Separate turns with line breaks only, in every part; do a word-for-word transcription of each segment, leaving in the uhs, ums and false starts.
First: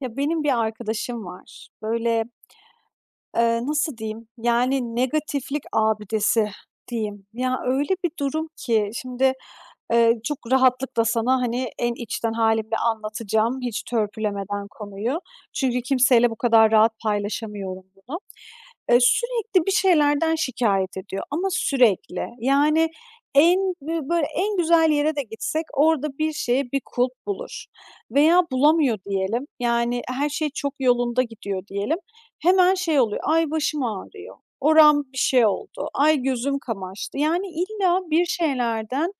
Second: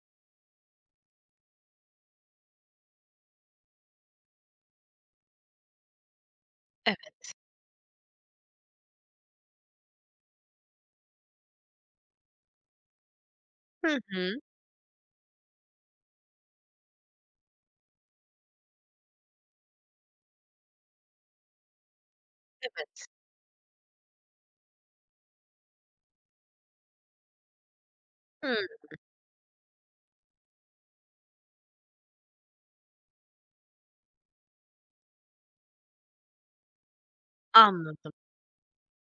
Ya, benim bir arkadaşım var. Böyle, eee, nasıl diyeyim, yani, negatiflik abidesi
Evet.
diyeyim. Ya, öyle bir durum ki şimdi Eee, çok rahatlıkla sana, hani, en içten halimle anlatacağım hiç
Hı hı.
törpülemeden konuyu. Çünkü kimseyle bu kadar rahat paylaşamıyorum bunu. Eee, sürekli bir şeylerden şikayet ediyor ama sürekli. Yani
Evet.
en bö böyle en güzel yere de gitsek orada bir şeye bir kulp bulur veya
Hıı.
bulamıyor diyelim. Yani her şey çok yolunda gidiyor diyelim. Hemen şey oluyor, "Ay, başım ağrıyor." "Oram bir şey oldu." "Ay, gözüm kamaştı." Yani illa
Anladım,
bir şeylerden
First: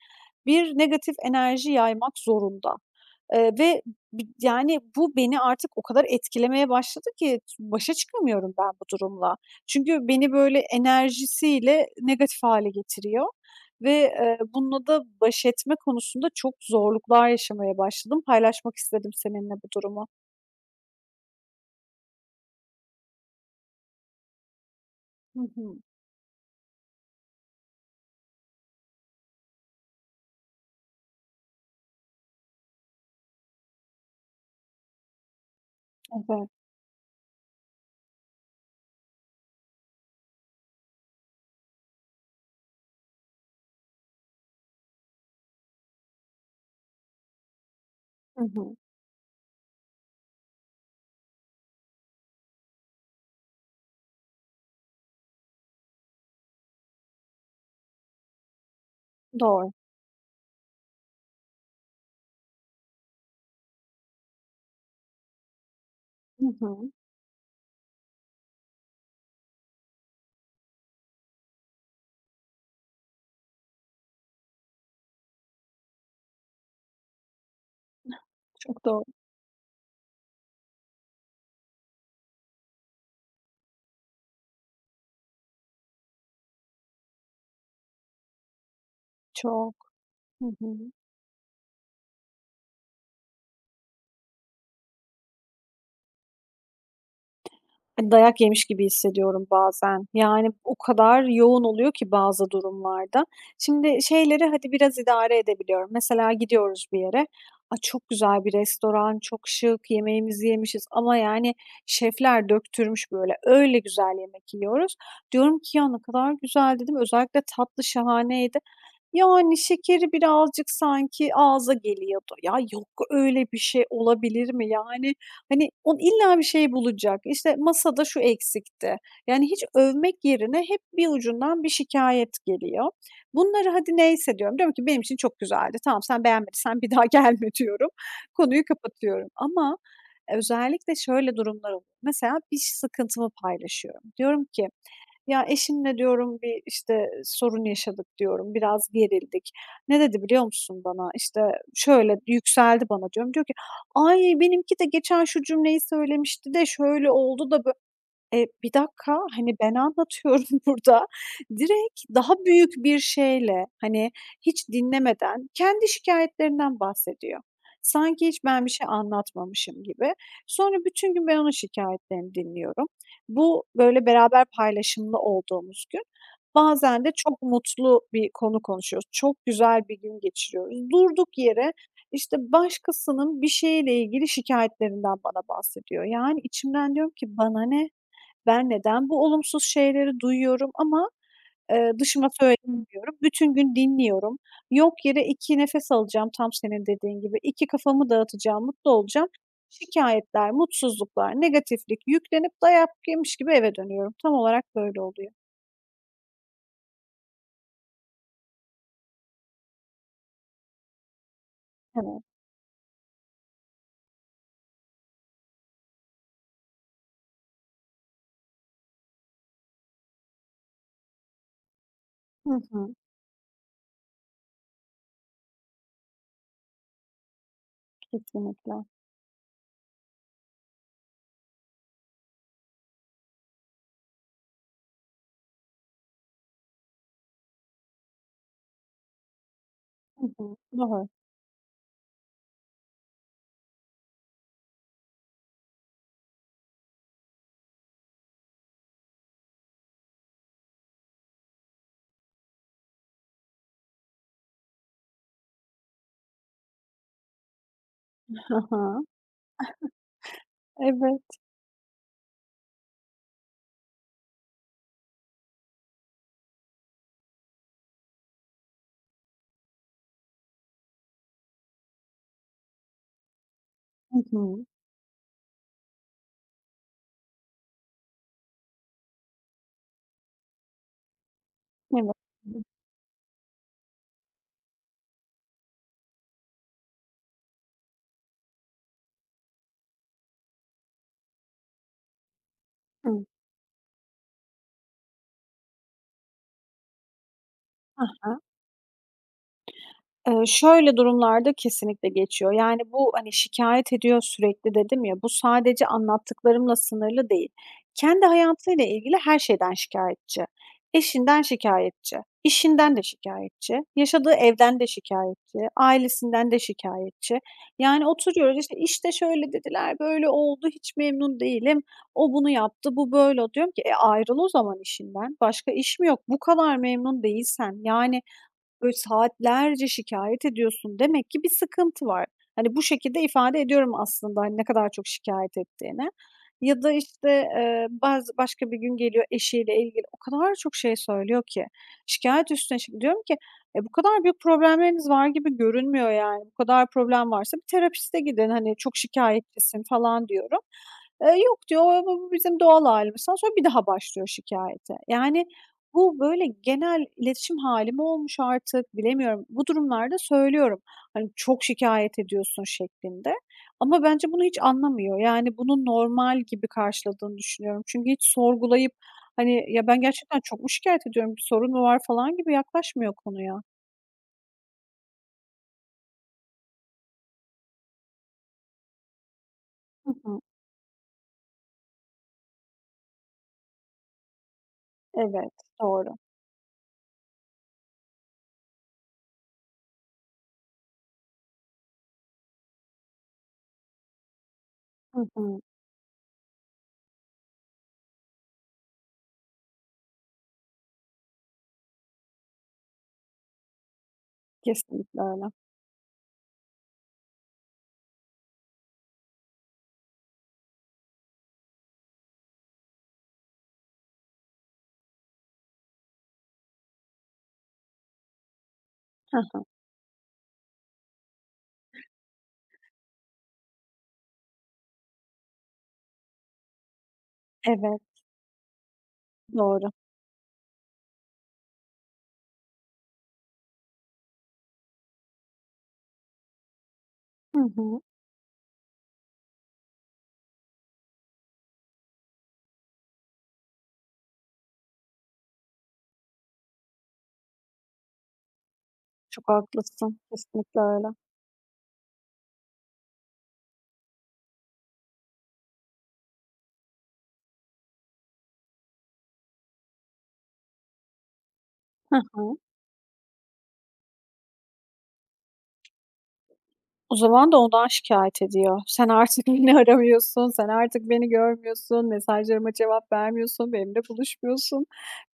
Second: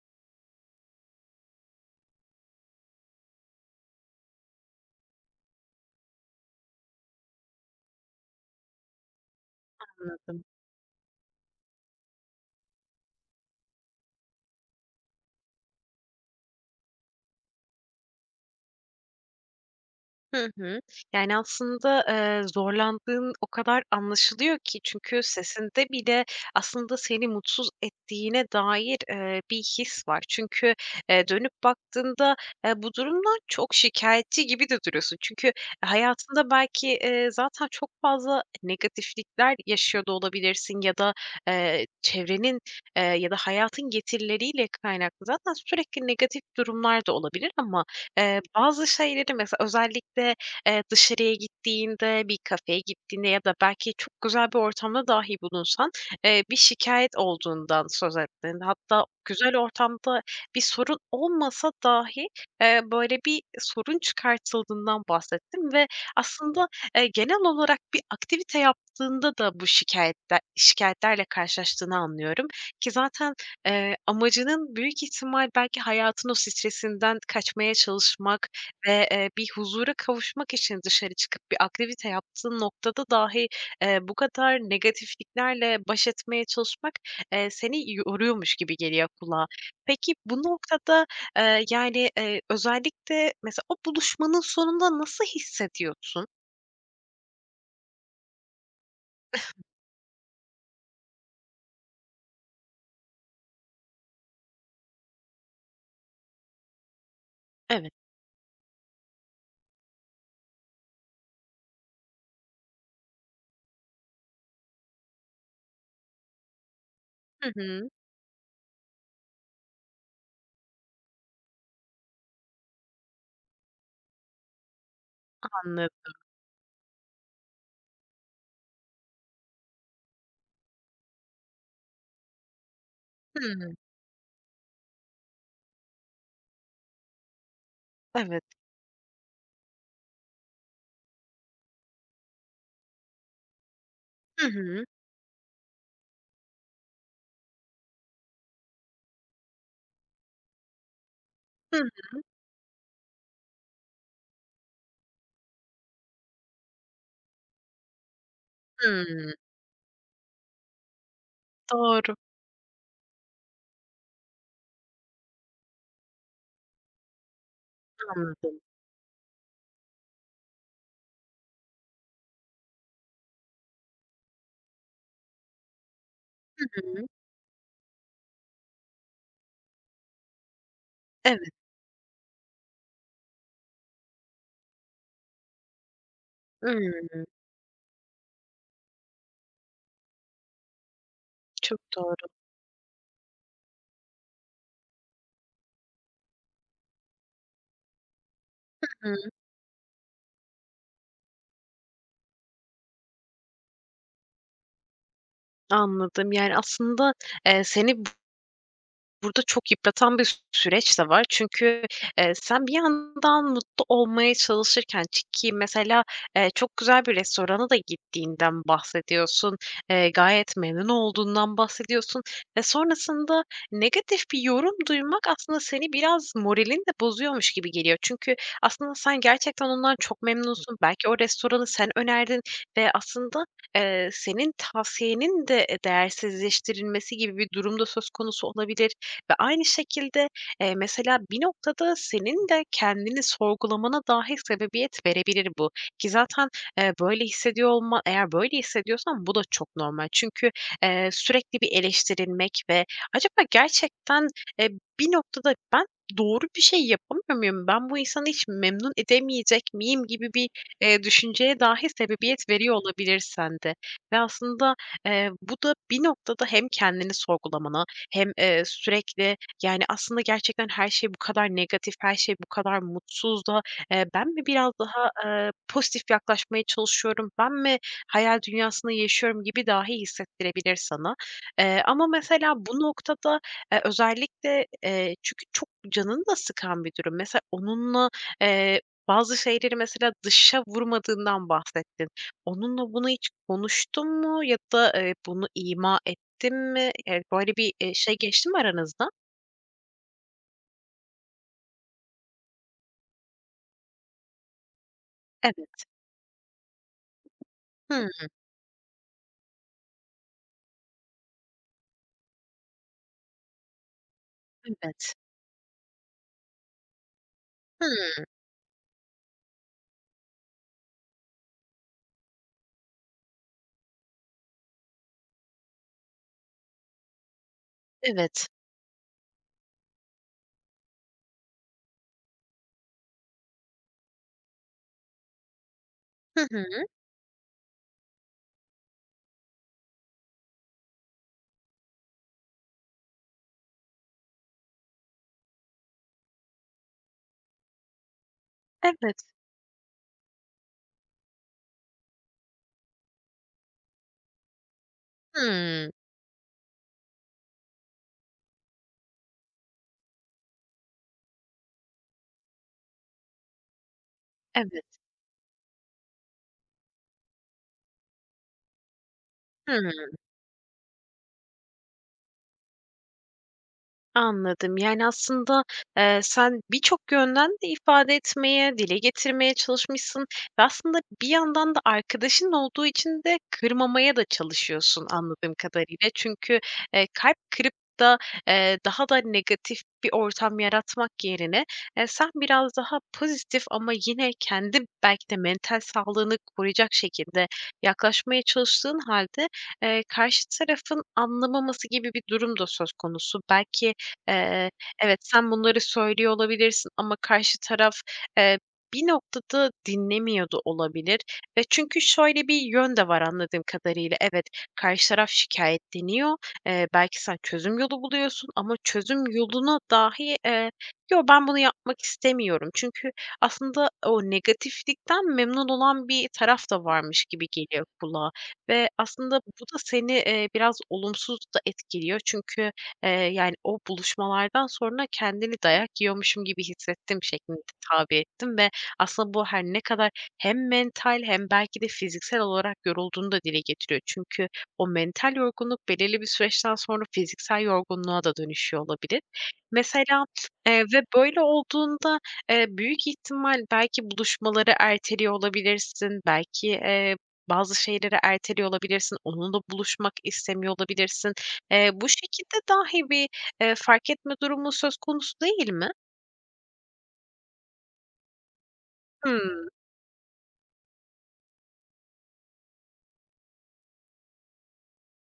bir negatif enerji yaymak zorunda. Eee, ve bi yani, bu beni artık o kadar etkilemeye başladı ki başa çıkamıyorum ben bu durumla. Çünkü beni
anladım.
böyle enerjisiyle negatif hâle getiriyor ve, eee, bununla da baş etme konusunda çok zorluklar yaşamaya başladım. Paylaşmak istedim seninle bu durumu.
Hı hı. Yani, aslında, eee, zorlandığın o kadar anlaşılıyor ki çünkü
Hı hı.
sesinde bile aslında seni mutsuz ettiğine dair, eee, bir his var. Çünkü, eee, dönüp baktığında, eee, bu durumdan çok şikayetçi gibi de duruyorsun. Çünkü hayatında
Evet.
belki, eee, zaten çok fazla negatiflikler yaşıyor da olabilirsin ya da, eee, çevrenin, eee, ya da hayatın getirileriyle kaynaklı zaten sürekli negatif durumlar da olabilir ama Eee,
Hı hı.
bazı şeyleri mesela özellikle, eee, dışarıya gittiğinde, bir kafeye gittiğinde ya da belki çok güzel bir ortamda dahi bulunsan, eee, bir şikayet olduğundan söz ettin. Hatta güzel
Doğru.
ortamda bir sorun olmasa dahi, eee, böyle, bir sorun çıkartıldığından bahsettim ve
Hı
aslında,
hı.
eee, genel olarak bir aktivite yaptığında da bu şikâyette şikâyetlerle karşılaştığını anlıyorum ki zaten Eee, amacının büyük ihtimal belki hayatın o stresinden kaçmaya çalışmak
Çok doğru.
ve, eee, bir huzura kavuşmak için dışarı çıkıp bir aktivite yaptığın noktada dahi, eee, bu kadar negatifliklerle baş etmeye çalışmak, eee, seni yoruyormuş gibi geliyor kulağa.
Çok.
Peki bu
Hı hı.
noktada, eee, yani, eee, özellikle mesela o buluşmanın sonunda nasıl hissediyorsun?
Hani, dayak yemiş gibi hissediyorum bazen. Yani, o kadar yoğun oluyor ki bazı durumlarda. Şimdi şeyleri hadi biraz idare edebiliyorum. Mesela gidiyoruz bir yere. A,
Evet.
çok güzel bir restoran, çok şık, yemeğimizi yemişiz ama, yani, şefler döktürmüş böyle. Öyle güzel yemek yiyoruz. Diyorum ki, "Ya, ne kadar güzel." dedim. Özellikle
Hı
tatlı
hı.
şahaneydi. Yani, şekeri birazcık sanki ağza geliyordu. Ya, yok öyle bir şey olabilir mi? Yani, hani, on
Anladım.
illa bir şey bulacak, İşte masada şu eksikti. Yani hiç övmek yerine hep bir ucundan bir şikayet geliyor. Bunları
Hımm.
hadi neyse diyorum. Diyorum ki, "Benim için çok güzeldi. Tamam, sen beğenmediysen bir daha gelme." diyorum.
Evet.
Konuyu kapatıyorum ama özellikle şöyle durumlar oluyor. Mesela bir sıkıntımı paylaşıyorum. Diyorum
Hı
ki
hı.
ya, eşimle diyorum bir, işte, sorun yaşadık diyorum, biraz gerildik. Ne dedi biliyor musun bana? İşte,
Hı
şöyle yükseldi bana diyorum. Diyor ki, "Ay, benimki de geçen şu cümleyi söylemişti de şöyle oldu da bö" Eee, bir dakika,
hı.
hani, ben anlatıyorum burada. Direkt
Doğru.
daha büyük bir şeyle, hani, hiç dinlemeden kendi şikayetlerinden bahsediyor. Sanki hiç
Anladım.
ben bir şey anlatmamışım gibi. Sonra bütün gün ben onun şikayetlerini dinliyorum. Bu, böyle, beraber paylaşımlı olduğumuz gün.
Hı
Bazen
hı.
de çok mutlu bir konu konuşuyoruz. Çok güzel bir gün geçiriyoruz. Durduk
Evet.
yere, işte, başkasının bir şeyle ilgili şikayetlerinden bana bahsediyor. Yani, içimden diyorum
Imm,
ki bana ne? Ben neden bu olumsuz şeyleri duyuyorum ama,
çok
eee,
doğru.
dışıma Hı. Bütün gün dinliyorum. Yok yere iki nefes alacağım tam senin dediğin gibi. İki kafamı dağıtacağım, mutlu
Hı
olacağım.
hı.
Şikayetler, mutsuzluklar, negatiflik yüklenip dayak yemiş gibi eve dönüyorum. Tam olarak böyle oluyor.
Anladım. Yani, aslında, eee, seni burada çok yıpratan bir süreç de var. Çünkü,
Evet.
eee, sen bir yandan mutlu olmaya çalışırken çi ki mesela, eee, çok güzel bir restorana da gittiğinden bahsediyorsun, eee, gayet memnun olduğundan bahsediyorsun
Hı
ve
hı.
sonrasında negatif bir yorum duymak aslında seni biraz moralin de bozuyormuş gibi geliyor. Çünkü
Kesinlikle.
aslında sen gerçekten ondan çok memnunsun. Belki o restoranı sen önerdin ve aslında, eee, senin tavsiyenin de, değersizleştirilmesi gibi bir durumda söz konusu olabilir. Ve aynı
Hı
şekilde,
hı.
eee,
Doğru.
mesela bir noktada senin de kendini sorgulamana dahi sebebiyet verebilir bu ki zaten, eee, böyle hissediyor olma eğer böyle hissediyorsan bu da çok normal. Çünkü, eee, sürekli bir eleştirilmek ve acaba gerçekten, eee, bir noktada ben doğru bir şey yapamıyor muyum, ben bu insanı hiç
Hı
memnun
hı.
edemeyecek miyim gibi bir, eee,
Evet.
düşünceye dahi sebebiyet veriyor olabilir sende ve aslında, eee, bu da bir noktada hem kendini sorgulamana hem, eee, sürekli, yani, aslında gerçekten her şey bu kadar negatif, her şey bu kadar mutsuz da, eee,
Hı
ben mi
hı.
biraz daha, eee, pozitif yaklaşmaya çalışıyorum, ben mi hayal dünyasında yaşıyorum gibi dahi hissettirebilir sana. Eee, ama
Evet. Hı
mesela
hı.
bu noktada, eee, özellikle, eee, çünkü çok canını da sıkan bir durum. Mesela onunla, eee, bazı şeyleri mesela dışa vurmadığından bahsettin. Onunla bunu
Hı.
hiç konuştun mu ya da, eee, bunu ima gittim mi? Eee, böyle bir, eee, şey
Hı.
geçti mi aranızda?
Eee, şöyle durumlarda kesinlikle geçiyor. Yani, bu, hani, şikâyet ediyor sürekli dedim ya, bu
Evet.
sadece anlattıklarımla sınırlı değil.
Hıı,
Kendi hayatıyla ilgili her şeyden şikâyetçi. Eşinden şikâyetçi, işinden de şikâyetçi, yaşadığı evden de
evet.
şikâyetçi, ailesinden de şikâyetçi.
Hıı,
Yani, oturuyoruz, işte, "İşte şöyle dediler, böyle oldu, hiç memnun değilim, o bunu yaptı, bu böyle." Diyorum ki, "E, ayrıl o zaman işinden. Başka iş mi yok? Bu kadar memnun değilsen, yani,
evet.
böyle saatlerce şikâyet ediyorsun. Demek ki bir sıkıntı var." Hani, bu şekilde ifade ediyorum aslında, hani, ne kadar çok şikâyet ettiğini.
Hı
Ya
hı.
da, işte, eee, bazı başka bir gün geliyor eşiyle ilgili o kadar çok şey söylüyor ki. Şikâyet üstüne şik diyorum ki, "E, bu kadar büyük problemleriniz var gibi görünmüyor yani. Bu kadar problem varsa bir terapiste gidin, hani, çok
Evet.
şikâyetçisin." falan diyorum. Eee, "Yok." diyor, "Bu bu bizim doğal hâlimiz." falan. Sonra bir daha başlıyor şikâyete. Yani,
Hıı,
bu, böyle, genel iletişim hâli mi olmuş artık bilemiyorum. Bu durumlarda söylüyorum, hani, "Çok şikayet ediyorsun." şeklinde ama bence bunu hiç
evet.
anlamıyor. Yani, bunu normal gibi karşıladığını düşünüyorum. Çünkü hiç sorgulayıp, hani, "Ya,
Hı.
ben gerçekten çok mu şikâyet ediyorum, bir sorun mu var?" falan gibi yaklaşmıyor konuya.
Anladım. Yani, aslında, eee, sen birçok yönden de ifade etmeye, dile getirmeye
Hı
çalışmışsın
hı.
ve aslında bir yandan da arkadaşın olduğu için de kırmamaya da çalışıyorsun
Evet,
anladığım kadarıyla.
doğru.
Çünkü, eee, kalp kırıp da, eee, daha da negatif bir ortam yaratmak yerine, eee, sen biraz daha pozitif ama yine kendi
Hı
belki de
hı.
mental sağlığını koruyacak şekilde yaklaşmaya çalıştığın halde eee, karşı tarafın anlamaması gibi bir durum da söz konusu. Belki, Eee, evet,
Kesinlikle öyle.
sen bunları söylüyor olabilirsin ama karşı taraf, eee, bir noktada dinlemiyor da olabilir ve çünkü şöyle bir yön de var anladığım kadarıyla. Evet, karşı taraf şikâyetleniyor. Eee, belki sen çözüm yolu buluyorsun ama çözüm
Hah,
yoluna dahi, eee, "Yo, ben bunu yapmak istemiyorum." Çünkü aslında o negatiflikten memnun olan bir taraf da varmış gibi geliyor
evet,
kulağa ve aslında bu da
doğru.
seni, eee, biraz olumsuz da etkiliyor. Çünkü Eee, yani, o buluşmalardan sonra kendini dayak yiyormuşum gibi hissettim
Hı
şeklinde
hı.
tabi ettim ve aslında bu her ne kadar hem mental hem belki de fiziksel olarak yorulduğunu da dile getiriyor. Çünkü o mental yorgunluk belirli bir süreçten sonra fiziksel yorgunluğa da dönüşüyor olabilir.
Çok haklısın.
Mesela,
Kesinlikle
eee, ve
öyle.
böyle olduğunda, eee, büyük ihtimal belki buluşmaları erteliyor olabilirsin, belki, eee, bazı şeyleri erteliyor olabilirsin, onunla buluşmak istemiyor olabilirsin. Eee, bu
Hı hı.
şekilde dahi bir, eee, fark etme durumu söz konusu değil mi?
O zaman da ondan şikâyet ediyor. "Sen artık
Hımm,
beni aramıyorsun, sen artık beni görmüyorsun, mesajlarıma cevap vermiyorsun, benimle buluşmuyorsun."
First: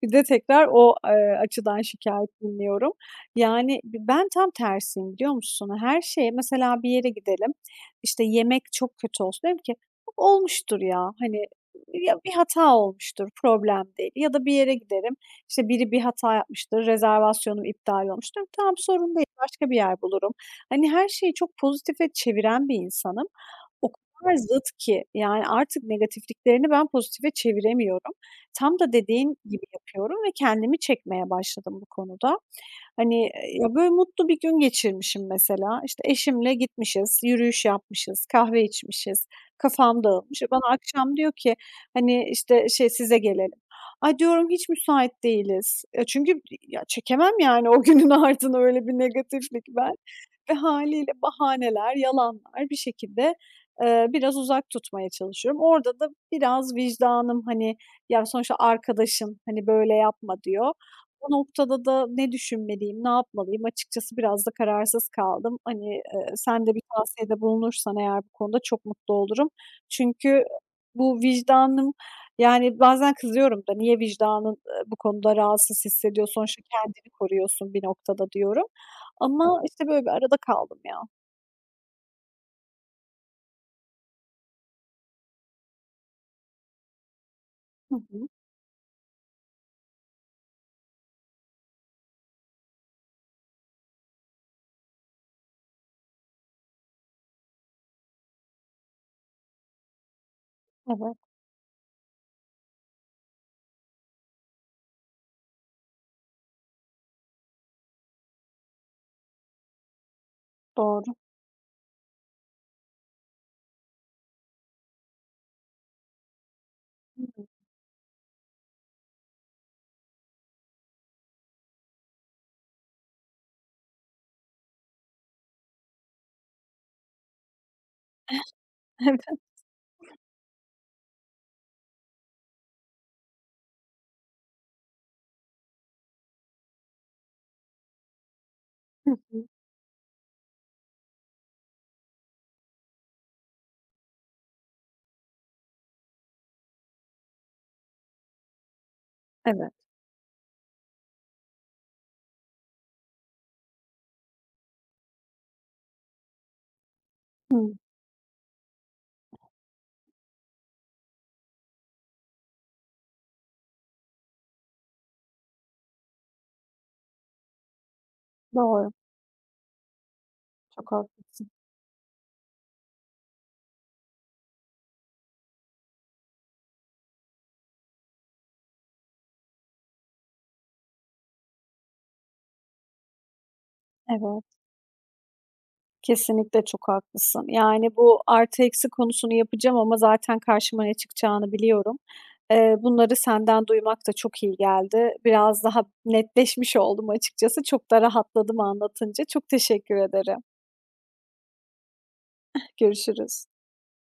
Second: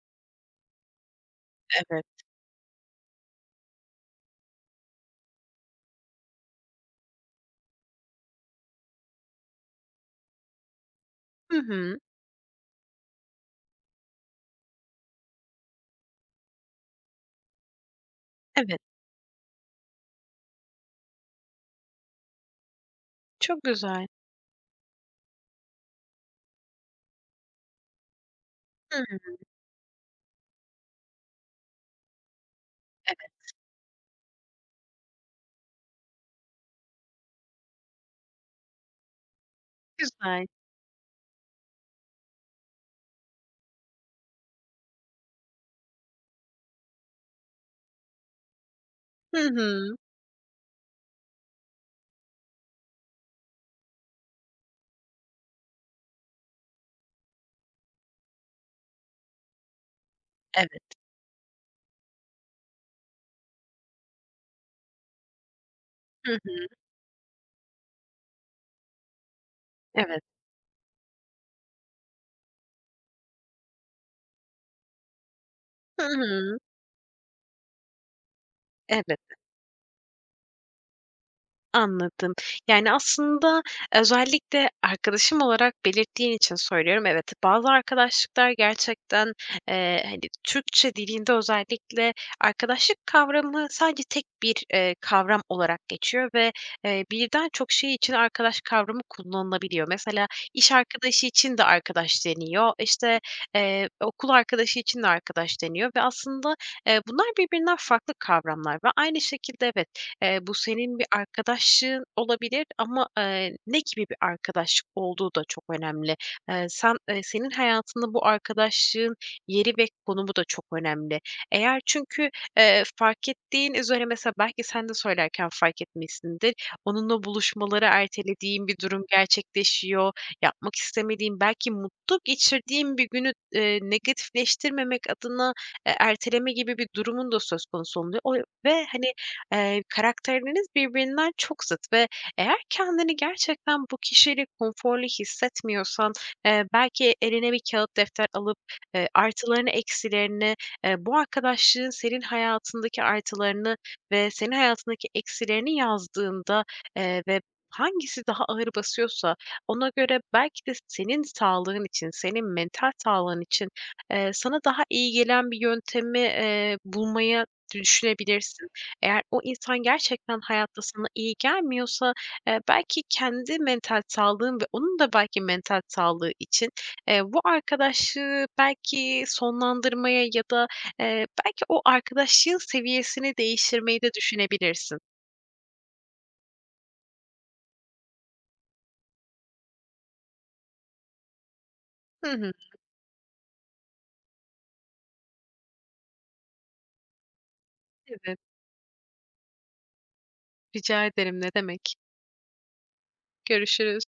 Bir de tekrar o, eee, açıdan
evet.
şikâyet dinliyorum. Yani, b ben tam tersiyim, biliyor musun? Her şeye mesela bir yere gidelim, işte, yemek çok kötü olsun, derim ki, "Olmuştur ya, hani,
Hı hı.
ya, bir hata olmuştur, problem değil." Ya da bir yere giderim, işte, biri bir hata yapmıştır, rezervasyonum iptal olmuştur. "Tamam,
Evet,
sorun değil, başka bir yer bulurum." Hani, her şeyi çok pozitife çeviren bir insanım.
çok
O
güzel.
kadar zıt ki, yani, artık negatifliklerini ben pozitife çeviremiyorum. Tam da
Hı hı.
dediğin gibi yapıyorum ve kendimi çekmeye başladım bu konuda. Hani,
Evet,
eee, ya, böyle mutlu bir gün geçirmişim mesela. İşte, eşimle gitmişiz, yürüyüş yapmışız, kahve içmişiz, kafam dağılmış.
güzel.
Bana akşam diyor ki, hani, işte, şey, "Size gelelim." "Ay," diyorum, "hiç müsait değiliz." Ya, çünkü ya, çekemem yani o günün ardına öyle bir
Hı
negatiflik ben
hı.
ve haliyle bahaneler, yalanlar bir şekilde, eee, biraz uzak tutmaya çalışıyorum. Orada da biraz vicdanım, hani, "Ya, sonuçta arkadaşın, hani, böyle yapma." diyor.
Evet.
O noktada da ne düşünmeliyim, ne yapmalıyım? Açıkçası biraz da kararsız kaldım. Hani, eee,
Hı hı.
sen de bir tavsiyede bulunursan eğer bu konuda çok mutlu olurum.
Evet.
Çünkü bu vicdanım yani bazen kızıyorum da niye vicdanın, eee, bu konuda rahatsız
Hı
hissediyor?
hı.
Sonuçta kendini koruyorsun bir noktada diyorum.
Evet.
Ama işte böyle bir arada kaldım ya.
Anladım. Yani, aslında özellikle arkadaşım olarak belirttiğin için söylüyorum. Evet, bazı
Hı hı.
arkadaşlıklar gerçekten, eee, hani, Türkçe dilinde özellikle arkadaşlık kavramı sadece tek bir, eee, kavram olarak geçiyor ve, eee, birden çok şey için arkadaş kavramı kullanılabiliyor. Mesela iş
Evet,
arkadaşı için de arkadaş deniyor, işte, eee, okul arkadaşı için de arkadaş deniyor ve aslında, eee, bunlar birbirinden farklı kavramlar ve aynı şekilde evet, Eee, bu senin bir
doğru.
arkadaşlığın olabilir ama, eee, ne gibi bir arkadaşlık olduğu da çok önemli. Eee, sen, eee,
Hı hı.
senin hayatında bu arkadaşlığın yeri ve konumu da çok önemli. Eğer çünkü, eee, fark ettiğin üzere mesela belki sen de söylerken fark etmişsindir, onunla buluşmaları ertelediğin bir durum
Evet.
gerçekleşiyor, yapmak istemediğin, belki mutlu geçirdiğin bir günü, eee, negatifleştirmemek adına, eee, erteleme gibi bir durumun da söz konusu oluyor. O ve
Hı
hani
hı.
Eee, karakterleriniz birbirinden çok zıt ve eğer kendini gerçekten bu kişiyle konforlu hissetmiyorsan, eee, belki eline bir kağıt defter alıp, eee, artılarını,
Evet.
eksilerini, eee, bu arkadaşlığın senin hayatındaki artılarını ve senin hayatındaki eksilerini yazdığında, eee, ve
Hıı.
hangisi daha ağır basıyorsa ona göre belki de senin sağlığın için, senin mental sağlığın için, eee, sana daha iyi gelen bir yöntemi, eee, bulmaya düşünebilirsin.
Doğru.
Eğer o insan gerçekten hayatta
Çok
sana iyi
haklısın.
gelmiyorsa, eee, belki kendi mental sağlığın ve onun da belki mental sağlığı için, eee, bu arkadaşlığı belki sonlandırmaya ya da, eee, belki o arkadaşlığın seviyesini değiştirmeyi de
Evet.
düşünebilirsin.
Kesinlikle çok haklısın. Yani bu artı eksi konusunu yapacağım ama zaten karşıma ne çıkacağını biliyorum.
Hı hı.
Eee, bunları senden duymak da çok iyi geldi. Biraz daha netleşmiş oldum açıkçası. Çok da
Evet,
rahatladım anlatınca. Çok teşekkür ederim.
rica ederim, ne demek.
Görüşürüz.
Görüşürüz.